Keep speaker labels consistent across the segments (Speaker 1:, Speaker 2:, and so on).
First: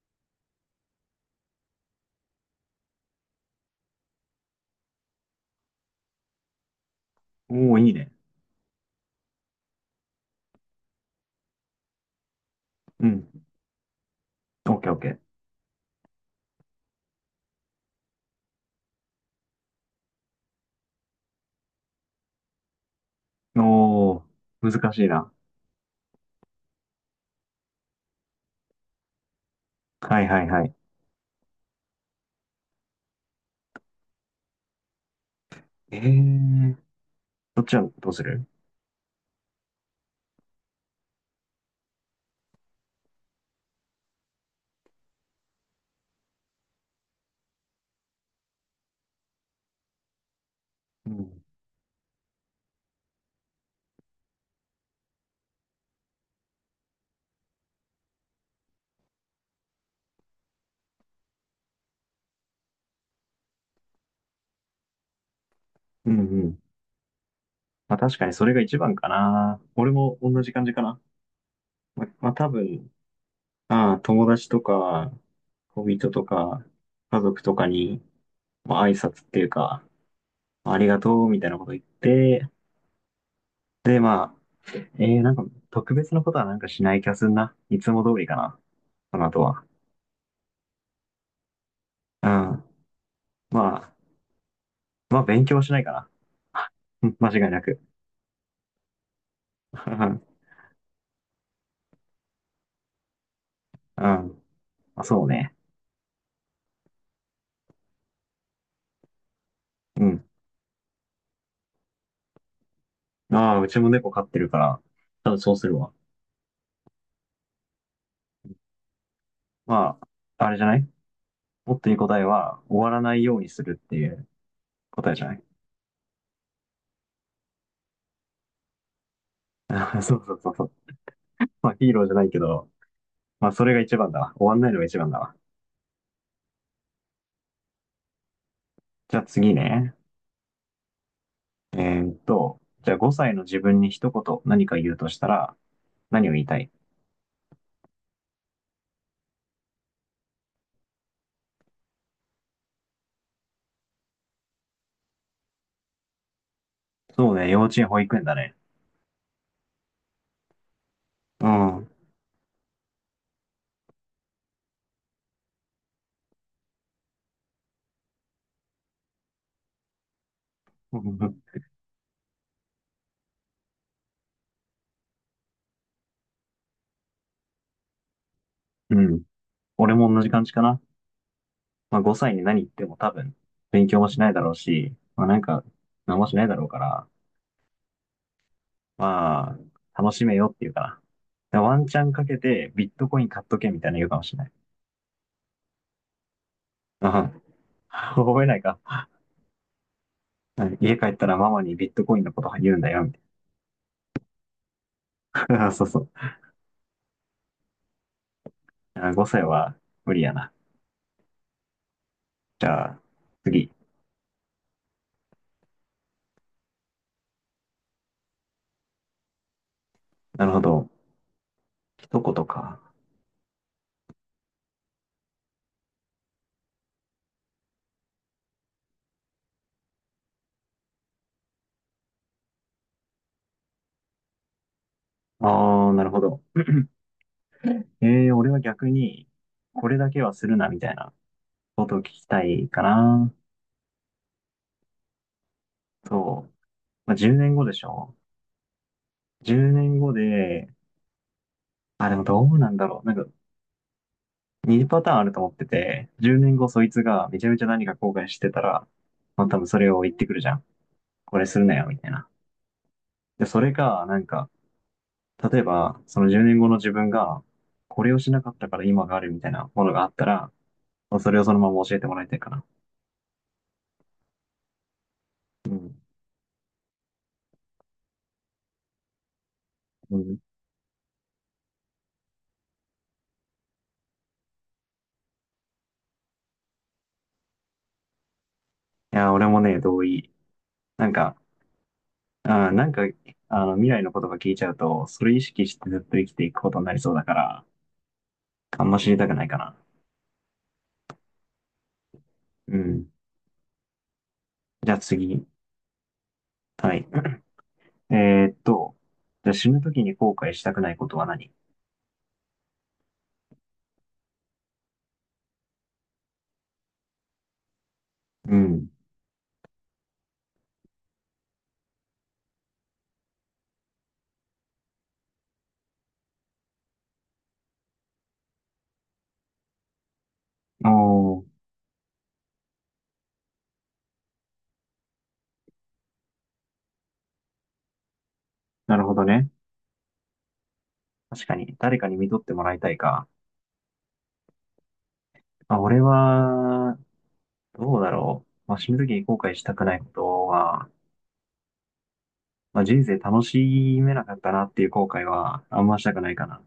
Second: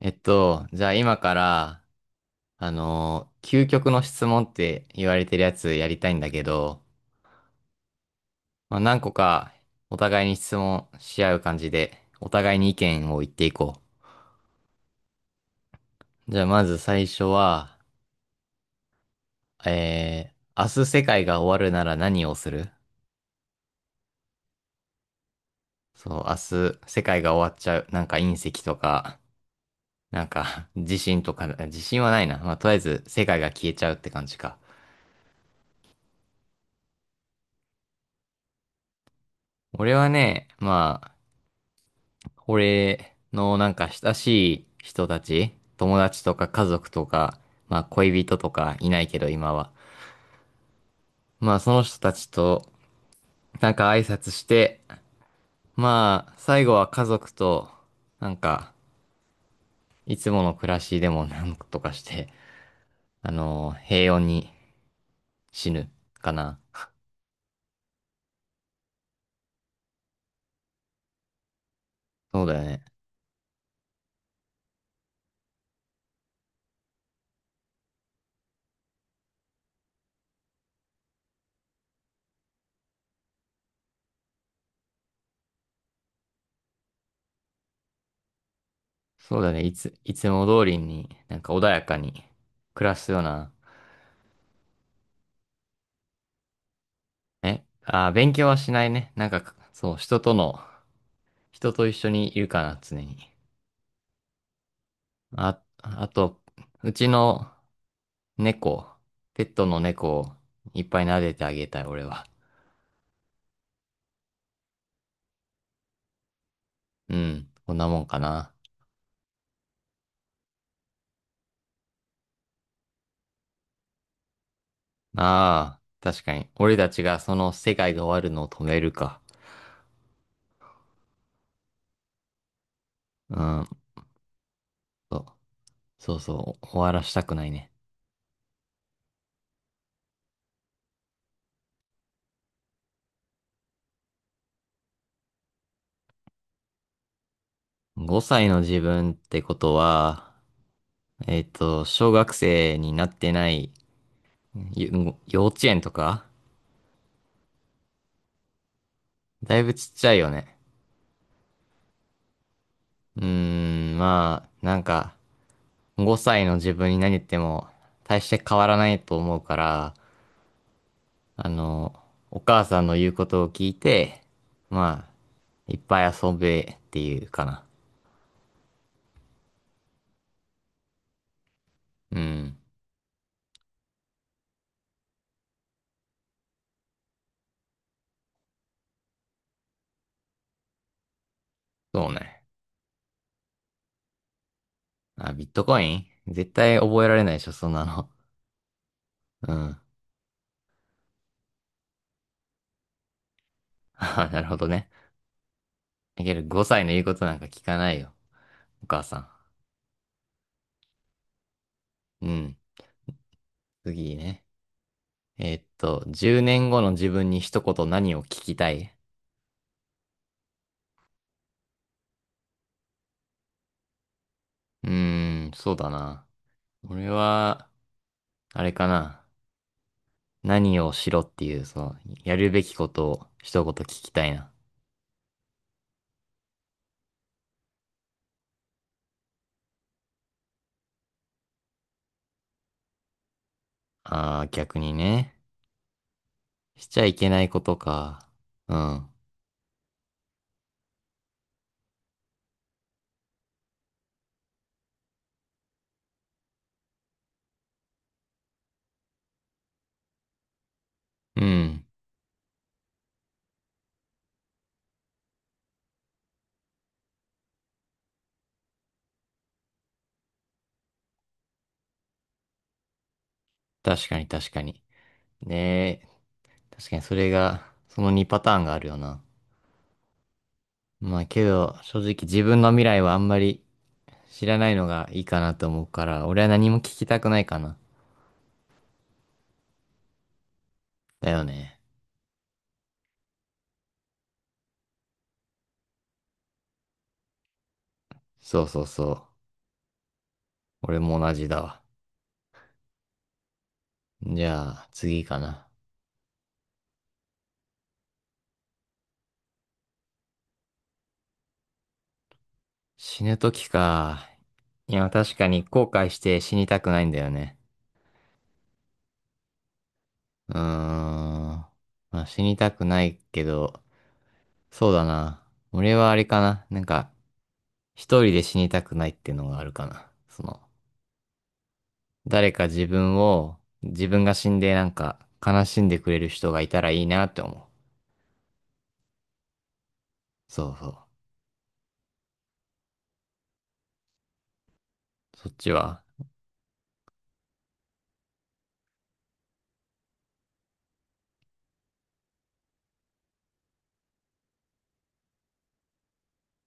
Speaker 1: じゃあ今から、究極の質問って言われてるやつやりたいんだけど、
Speaker 2: おお、いいね。
Speaker 1: まあ、何個かお互いに質問し合う感じで、お互いに意
Speaker 2: う
Speaker 1: 見を言
Speaker 2: ん。
Speaker 1: っていこ
Speaker 2: オッケーオッケー。
Speaker 1: う。じゃあまず最初は、明日世界が終わるなら何をする？
Speaker 2: おお、難しいな。
Speaker 1: そう、明日世界が終わっちゃう。なんか隕石とか、
Speaker 2: は
Speaker 1: なん
Speaker 2: いはいは
Speaker 1: か
Speaker 2: い。
Speaker 1: 地震とか、地震はないな。まあ、とりあえず世界が消えちゃうって感じか。
Speaker 2: えー、そっちはどうする？
Speaker 1: 俺はね、まあ、俺のなんか親しい人たち、友達とか家族とか、まあ恋人とかいないけど今は。
Speaker 2: うん。
Speaker 1: まあその人たちとなんか挨拶して、まあ最後は家族となんかいつもの暮らしでもなんとかして、平穏に死ぬ
Speaker 2: うんう
Speaker 1: かな。
Speaker 2: ん。まあ確かにそれが一番かな。俺も同じ感じかな。まあ
Speaker 1: そう
Speaker 2: 多
Speaker 1: だよね。
Speaker 2: 分、ああ、友達とか、恋人とか、家族とかに、まあ挨拶っていうか、まありがとうみたいなこと言って、でまあ、なんか特別なことはなんかしない気がするな。いつも通りかな。その
Speaker 1: そ
Speaker 2: 後
Speaker 1: うだね。
Speaker 2: は。
Speaker 1: いつも通りになんか穏やかに
Speaker 2: うん。
Speaker 1: 暮らすような。
Speaker 2: まあ、まあ、勉強はしないかな。間違いな
Speaker 1: え、
Speaker 2: く。
Speaker 1: 勉強はしないね。なんかそう、人と一緒にいるかな、常に。
Speaker 2: うん。まあ、そうね。
Speaker 1: あ、あと、うちの猫、ペットの
Speaker 2: う
Speaker 1: 猫
Speaker 2: ん。
Speaker 1: をいっぱい撫でてあげたい、俺は。
Speaker 2: ああ、うちも猫飼ってるから、多分そうするわ。
Speaker 1: うん、こんなもんかな。
Speaker 2: まあ、あれじゃない？もっといい答えは、終わらないようにするっていう答えじゃない？
Speaker 1: ああ、確かに。俺たちがその世界が終わるのを止めるか。
Speaker 2: そうそうそうそう。まあ、ヒーローじゃないけど、
Speaker 1: う
Speaker 2: まあ、そ
Speaker 1: ん、
Speaker 2: れが一番だわ。終わんないのが一番
Speaker 1: そ
Speaker 2: だ
Speaker 1: う
Speaker 2: わ。
Speaker 1: そうそう、終わらしたくないね。
Speaker 2: じゃあ次ね。じゃあ5歳の自分に一言何か言うとしたら、何を言いたい？
Speaker 1: 5歳の自分ってことは、小学生になってない、ゆ幼稚園とか
Speaker 2: そうね、幼稚園、保育園だね。
Speaker 1: だいぶちっちゃいよね。
Speaker 2: うん。
Speaker 1: うーまあ、なんか、5歳の自分に何言っても大して変わらないと思うから、あ の、お母さんの言うことを聞いて、まあ、いっぱい遊べっていうかな。
Speaker 2: うん。俺も同じ感じかな。まあ、
Speaker 1: う
Speaker 2: 5歳に
Speaker 1: ん。
Speaker 2: 何言っても多分、勉強もしないだろうし、まあ、なんか、何もしないだろうから、まあ、楽しめよっていうかな。でワンチャ
Speaker 1: そう
Speaker 2: ンかけ
Speaker 1: ね。
Speaker 2: て、ビットコイン買っとけみたいな言うかもしれない。
Speaker 1: あ、ビットコイン絶対覚え
Speaker 2: う
Speaker 1: られないで
Speaker 2: ん。
Speaker 1: しょ、そんな の。
Speaker 2: 覚えないか。
Speaker 1: うん。
Speaker 2: 家帰ったらママにビットコインのこと言うんだよ、み
Speaker 1: あ、なるほどね。
Speaker 2: たいな。そうそう。
Speaker 1: だけど5歳の言うことなんか聞かないよ、お母さ
Speaker 2: 5歳は無理やな。
Speaker 1: ん。うん。
Speaker 2: じゃあ、次。
Speaker 1: 次ね。10年後の自分に一言何を聞きたい？
Speaker 2: なるほど。一言か。
Speaker 1: うーそうだな。俺は、あれかな。何をしろっていう、やるべきことを一言聞きたいな。
Speaker 2: ああ、なるほど。俺は逆に、これだけはするな、みたいなことを聞きたいかな。
Speaker 1: ああ、逆にね。
Speaker 2: そう。
Speaker 1: しちゃ
Speaker 2: ま
Speaker 1: い
Speaker 2: あ、
Speaker 1: け
Speaker 2: 10
Speaker 1: ない
Speaker 2: 年
Speaker 1: こ
Speaker 2: 後で
Speaker 1: と
Speaker 2: しょ？
Speaker 1: か。うん。
Speaker 2: 10 年後で、あ、でもどうなんだろう。なんか、2パターンあると思ってて、10年後そいつがめちゃめちゃ何か後悔してたら、まあ多分それを言ってくるじゃん。こ
Speaker 1: う
Speaker 2: れするな
Speaker 1: ん。
Speaker 2: よ、みたいな。で、それが、なんか、例えば、その10年後の自分が、これをしなかったから今があるみたいなものがあったら、まあそれをそのまま教えてもらいたいかな。
Speaker 1: 確かに確かに。
Speaker 2: う
Speaker 1: ね
Speaker 2: ん。
Speaker 1: え、確かにそれが、その2パターンがあるよな。
Speaker 2: うん。い
Speaker 1: まあけど、正直自分の未来はあんまり知らないのがいいかなと思うから、俺は何も聞きたくないかな。
Speaker 2: や、俺もね、同意。なん
Speaker 1: だ
Speaker 2: か、
Speaker 1: よね。
Speaker 2: なんか、未来のことが聞いちゃうと、それ意識してずっと生きていくことになりそうだから、
Speaker 1: そうそ
Speaker 2: あ
Speaker 1: う
Speaker 2: んま知
Speaker 1: そ
Speaker 2: り
Speaker 1: う。
Speaker 2: たくないかな。
Speaker 1: 俺も同じだわ。
Speaker 2: うん。
Speaker 1: じゃあ、
Speaker 2: じゃあ
Speaker 1: 次か
Speaker 2: 次。
Speaker 1: な。
Speaker 2: はい。えーっと、じゃあ死ぬ時に後悔したくないことは何？
Speaker 1: 死ぬ時か。いや、確かに後悔して死にたくないんだよね。
Speaker 2: うん。
Speaker 1: うーん。まあ、死にたくないけど、そうだな。俺はあれかな。なんか、一人で死にたくないっていうのがあるかな。
Speaker 2: おー、
Speaker 1: 誰か自分を、自分が死んでなんか悲しんでくれる人がいたらいいなって思う。
Speaker 2: なるほどね。
Speaker 1: そうそう。
Speaker 2: 確かに、誰かに見とってもらいたいか。
Speaker 1: そっち
Speaker 2: あ、俺
Speaker 1: は。
Speaker 2: は、どうだろう。まあ、死ぬ時に後悔したくないことは、まあ、人生楽しめなかったなっていう後悔は、あんましたくないかな。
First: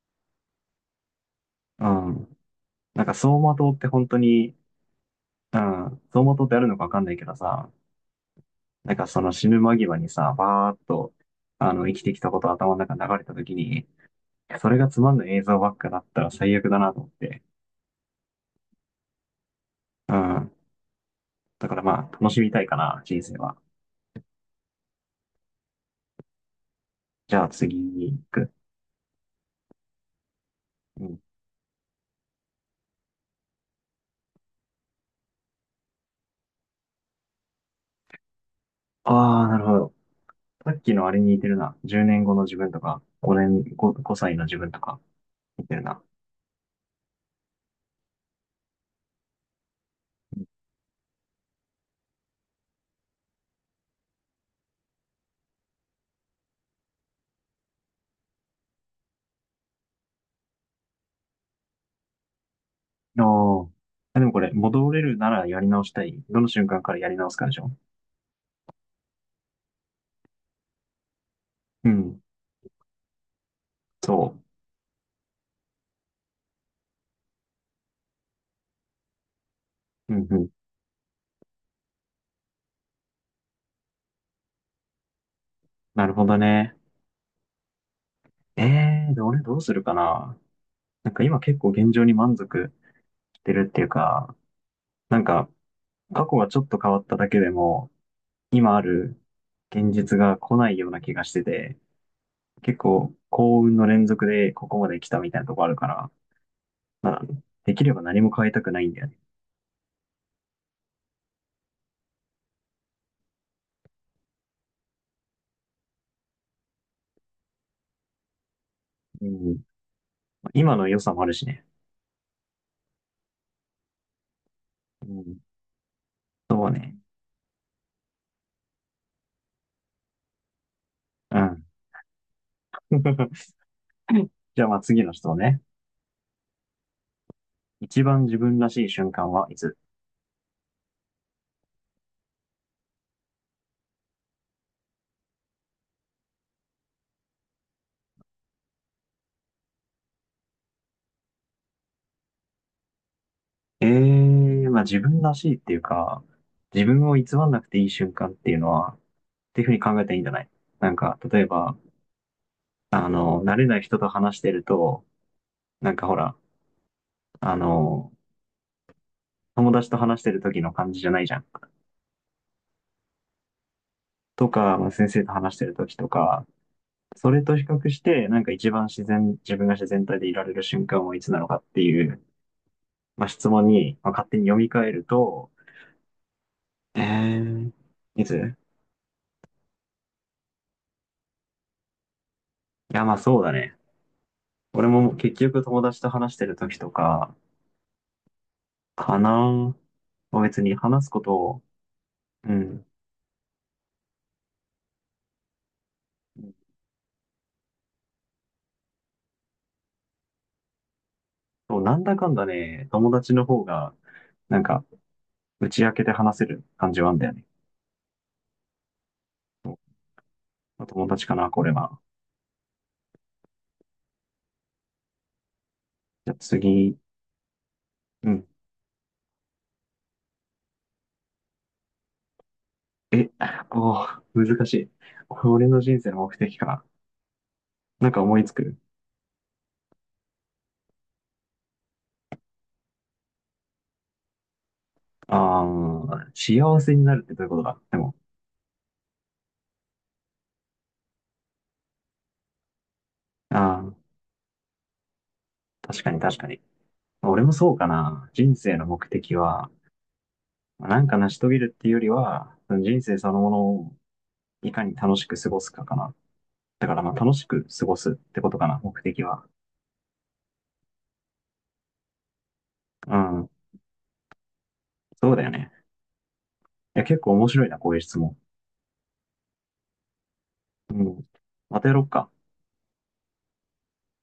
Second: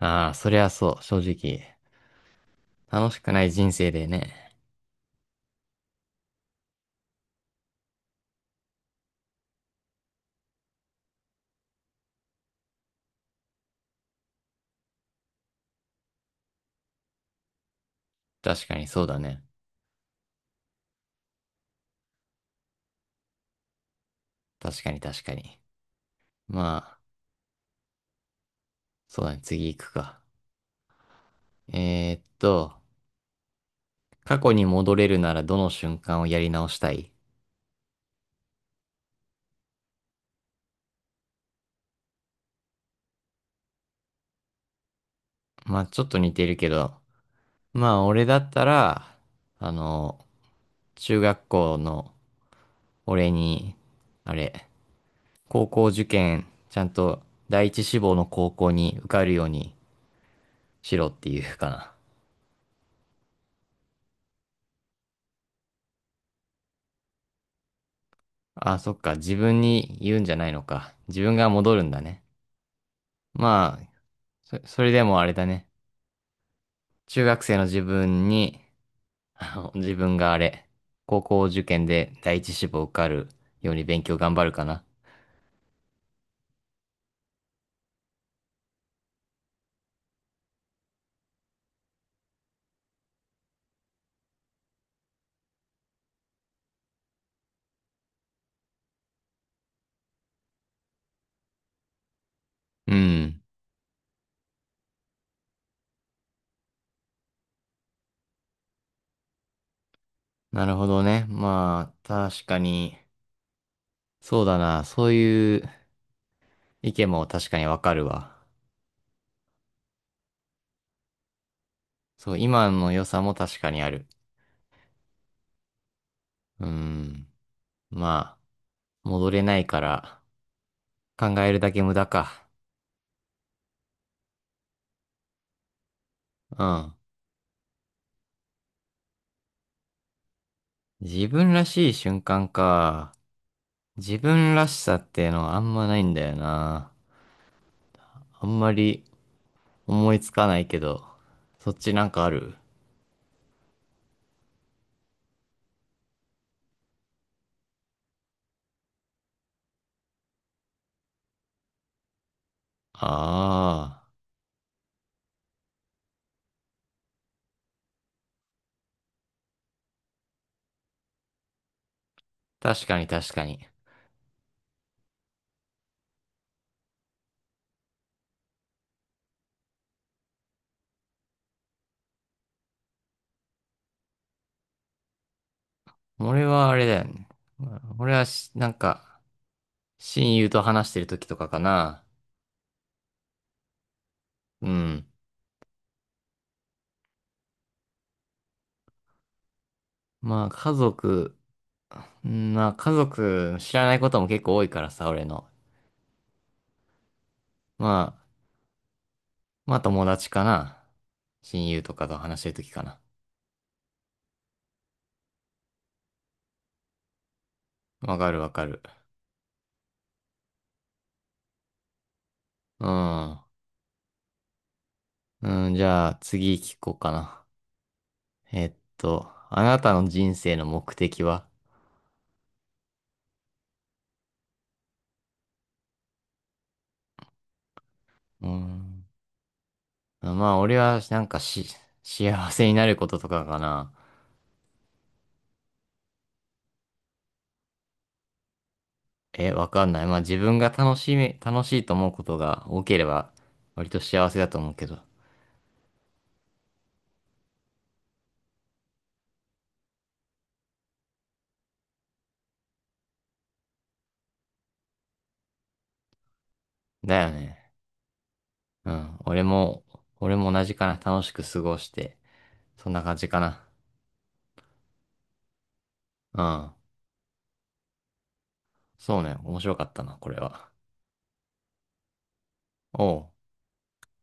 Speaker 1: ああ、そりゃそう、正直。
Speaker 2: うん。なん
Speaker 1: 楽
Speaker 2: か、
Speaker 1: し
Speaker 2: 走
Speaker 1: くない
Speaker 2: 馬灯
Speaker 1: 人
Speaker 2: って
Speaker 1: 生で
Speaker 2: 本当
Speaker 1: ね。
Speaker 2: に、うん、走馬灯ってあるのかわかんないけどさ、なんかその死ぬ間際にさ、バーっと、生きてきたこと頭の中に流れた時に、それがつまんない映像ばっかだったら最悪だなと思って。
Speaker 1: 確かにそうだね。
Speaker 2: うん。だからまあ、楽しみたいかな、人生は。
Speaker 1: 確かに確かに。まあ、
Speaker 2: じゃあ次に行く。
Speaker 1: そうだね、次行くか。
Speaker 2: うん。
Speaker 1: えーっと、過去に戻れるならどの瞬間をやり直したい？
Speaker 2: ああ、なるほど。さっきのあれに似てるな。10年後の自分とか、5年、5、5歳の自分とか、似て
Speaker 1: ま
Speaker 2: る
Speaker 1: あちょ
Speaker 2: な。
Speaker 1: っと似てるけど、まあ俺だったら、あの、中学校の俺に、あれ、高校受験、ちゃんと第一志望の高校に受かるようにしろっていうかな。
Speaker 2: おー。あ、でもこれ、戻れるならやり直したい。どの瞬間からやり直すかでしょ？
Speaker 1: あ、そっか、自分に言うんじゃないのか。自分が戻る
Speaker 2: う
Speaker 1: んだね。
Speaker 2: ん。
Speaker 1: まあ、
Speaker 2: そ
Speaker 1: それでもあれだね。中学生の自分にあの自
Speaker 2: う。
Speaker 1: 分
Speaker 2: うん
Speaker 1: が
Speaker 2: うん。
Speaker 1: 高校受験で第一志望受かるように勉強頑張るかな。
Speaker 2: なるほどね。ええー、で、俺どうするかな。なんか今結構現状に満足してるっていうか、なんか過去がちょっと変わっただけでも、今ある現実が来ないような気がしてて、結
Speaker 1: う
Speaker 2: 構
Speaker 1: ん。
Speaker 2: 幸運の連続でここまで来たみたいなとこあるから、まあ、できれば何も変えたくないんだよね。
Speaker 1: なるほどね。まあ、確かに、そうだな。そういう意見も確かにわかるわ。
Speaker 2: うん。今の良さもあるしね。
Speaker 1: そう、今の良さも確かにある。
Speaker 2: うん。
Speaker 1: う
Speaker 2: そうね。
Speaker 1: ん。まあ、戻れないから、考
Speaker 2: う
Speaker 1: える
Speaker 2: ん。
Speaker 1: だけ無駄か。
Speaker 2: じゃあまあ次の人ね。
Speaker 1: うん。
Speaker 2: 一番自分らしい瞬間はいつ？
Speaker 1: 自分らしい瞬間か。自分らしさってのはあんまないんだよな。あんまり思いつかないけど、そっちなんかある？
Speaker 2: ええー、まあ自分らしいっていうか、自分を偽らなくていい瞬間っていうのは、っていうふうに考えたらいいんじゃない？なんか、例えば、慣れない人
Speaker 1: あ
Speaker 2: と話してると、なんかほら、あの、友達と話してる時の感じじゃないじゃん。
Speaker 1: あー、確かに確かに。
Speaker 2: とか、まあ先生と話してる時とか、それと比較して、なんか一番自然、自分が自然体でいられる瞬間はいつなのかっていう、まあ、質問に、まあ、勝手に読み替えると、
Speaker 1: 俺はあれだ
Speaker 2: え
Speaker 1: よね。
Speaker 2: ー、
Speaker 1: 俺は
Speaker 2: いつい
Speaker 1: し、なんか、親友と話してる時とかかな。
Speaker 2: や、まあそうだね。
Speaker 1: う
Speaker 2: 俺
Speaker 1: ん。
Speaker 2: も結局友達と話してる時とか、かな。まあ
Speaker 1: まあ、
Speaker 2: 別
Speaker 1: 家
Speaker 2: に話すこと
Speaker 1: 族、
Speaker 2: を、
Speaker 1: う
Speaker 2: う
Speaker 1: んまあ、
Speaker 2: ん、
Speaker 1: 家族知らないことも結構多いからさ、俺の。まあ、まあ、友達かな。親
Speaker 2: そ
Speaker 1: 友
Speaker 2: う
Speaker 1: と
Speaker 2: なん
Speaker 1: かと
Speaker 2: だかん
Speaker 1: 話し
Speaker 2: だ
Speaker 1: てる時か
Speaker 2: ね、
Speaker 1: な。
Speaker 2: 友達の方が、なんか、打ち明けて話せる感じはあんだよね。
Speaker 1: わかるわかる。
Speaker 2: そう。まあ友達かな、これは。
Speaker 1: うん。うん、じゃあ
Speaker 2: じゃあ
Speaker 1: 次聞こ
Speaker 2: 次、
Speaker 1: うかな。
Speaker 2: うん。
Speaker 1: えっあなたの人生の目的は？
Speaker 2: え、おー、難しい。俺の人生の目的か。なんか思い
Speaker 1: う
Speaker 2: つく。
Speaker 1: んまあ、俺は、なんかし、幸せになることとかかな。
Speaker 2: ああ、幸せになるってどういうことだ、でも、
Speaker 1: え、わかんない。まあ、自分が楽しいと思うことが多ければ、割
Speaker 2: あ
Speaker 1: と
Speaker 2: あ、
Speaker 1: 幸せだと思うけど。
Speaker 2: 確かに確かに。俺もそうかな。人生の目的は、なんか成し遂げるっていうよりは、人生そのものをいかに楽しく過ごすかかな。だからまあ
Speaker 1: だよ
Speaker 2: 楽しく
Speaker 1: ね。
Speaker 2: 過ごすってことかな、
Speaker 1: う
Speaker 2: 目
Speaker 1: ん。
Speaker 2: 的
Speaker 1: 俺
Speaker 2: は。
Speaker 1: も、俺も同じかな。楽しく過ごして。そんな感
Speaker 2: う
Speaker 1: じか
Speaker 2: ん。
Speaker 1: な。
Speaker 2: そうだよね。
Speaker 1: うん。
Speaker 2: いや、結構面白いな、こういう質問。
Speaker 1: そうね。面白かったな、これは。
Speaker 2: うん。またやろっか。
Speaker 1: おう。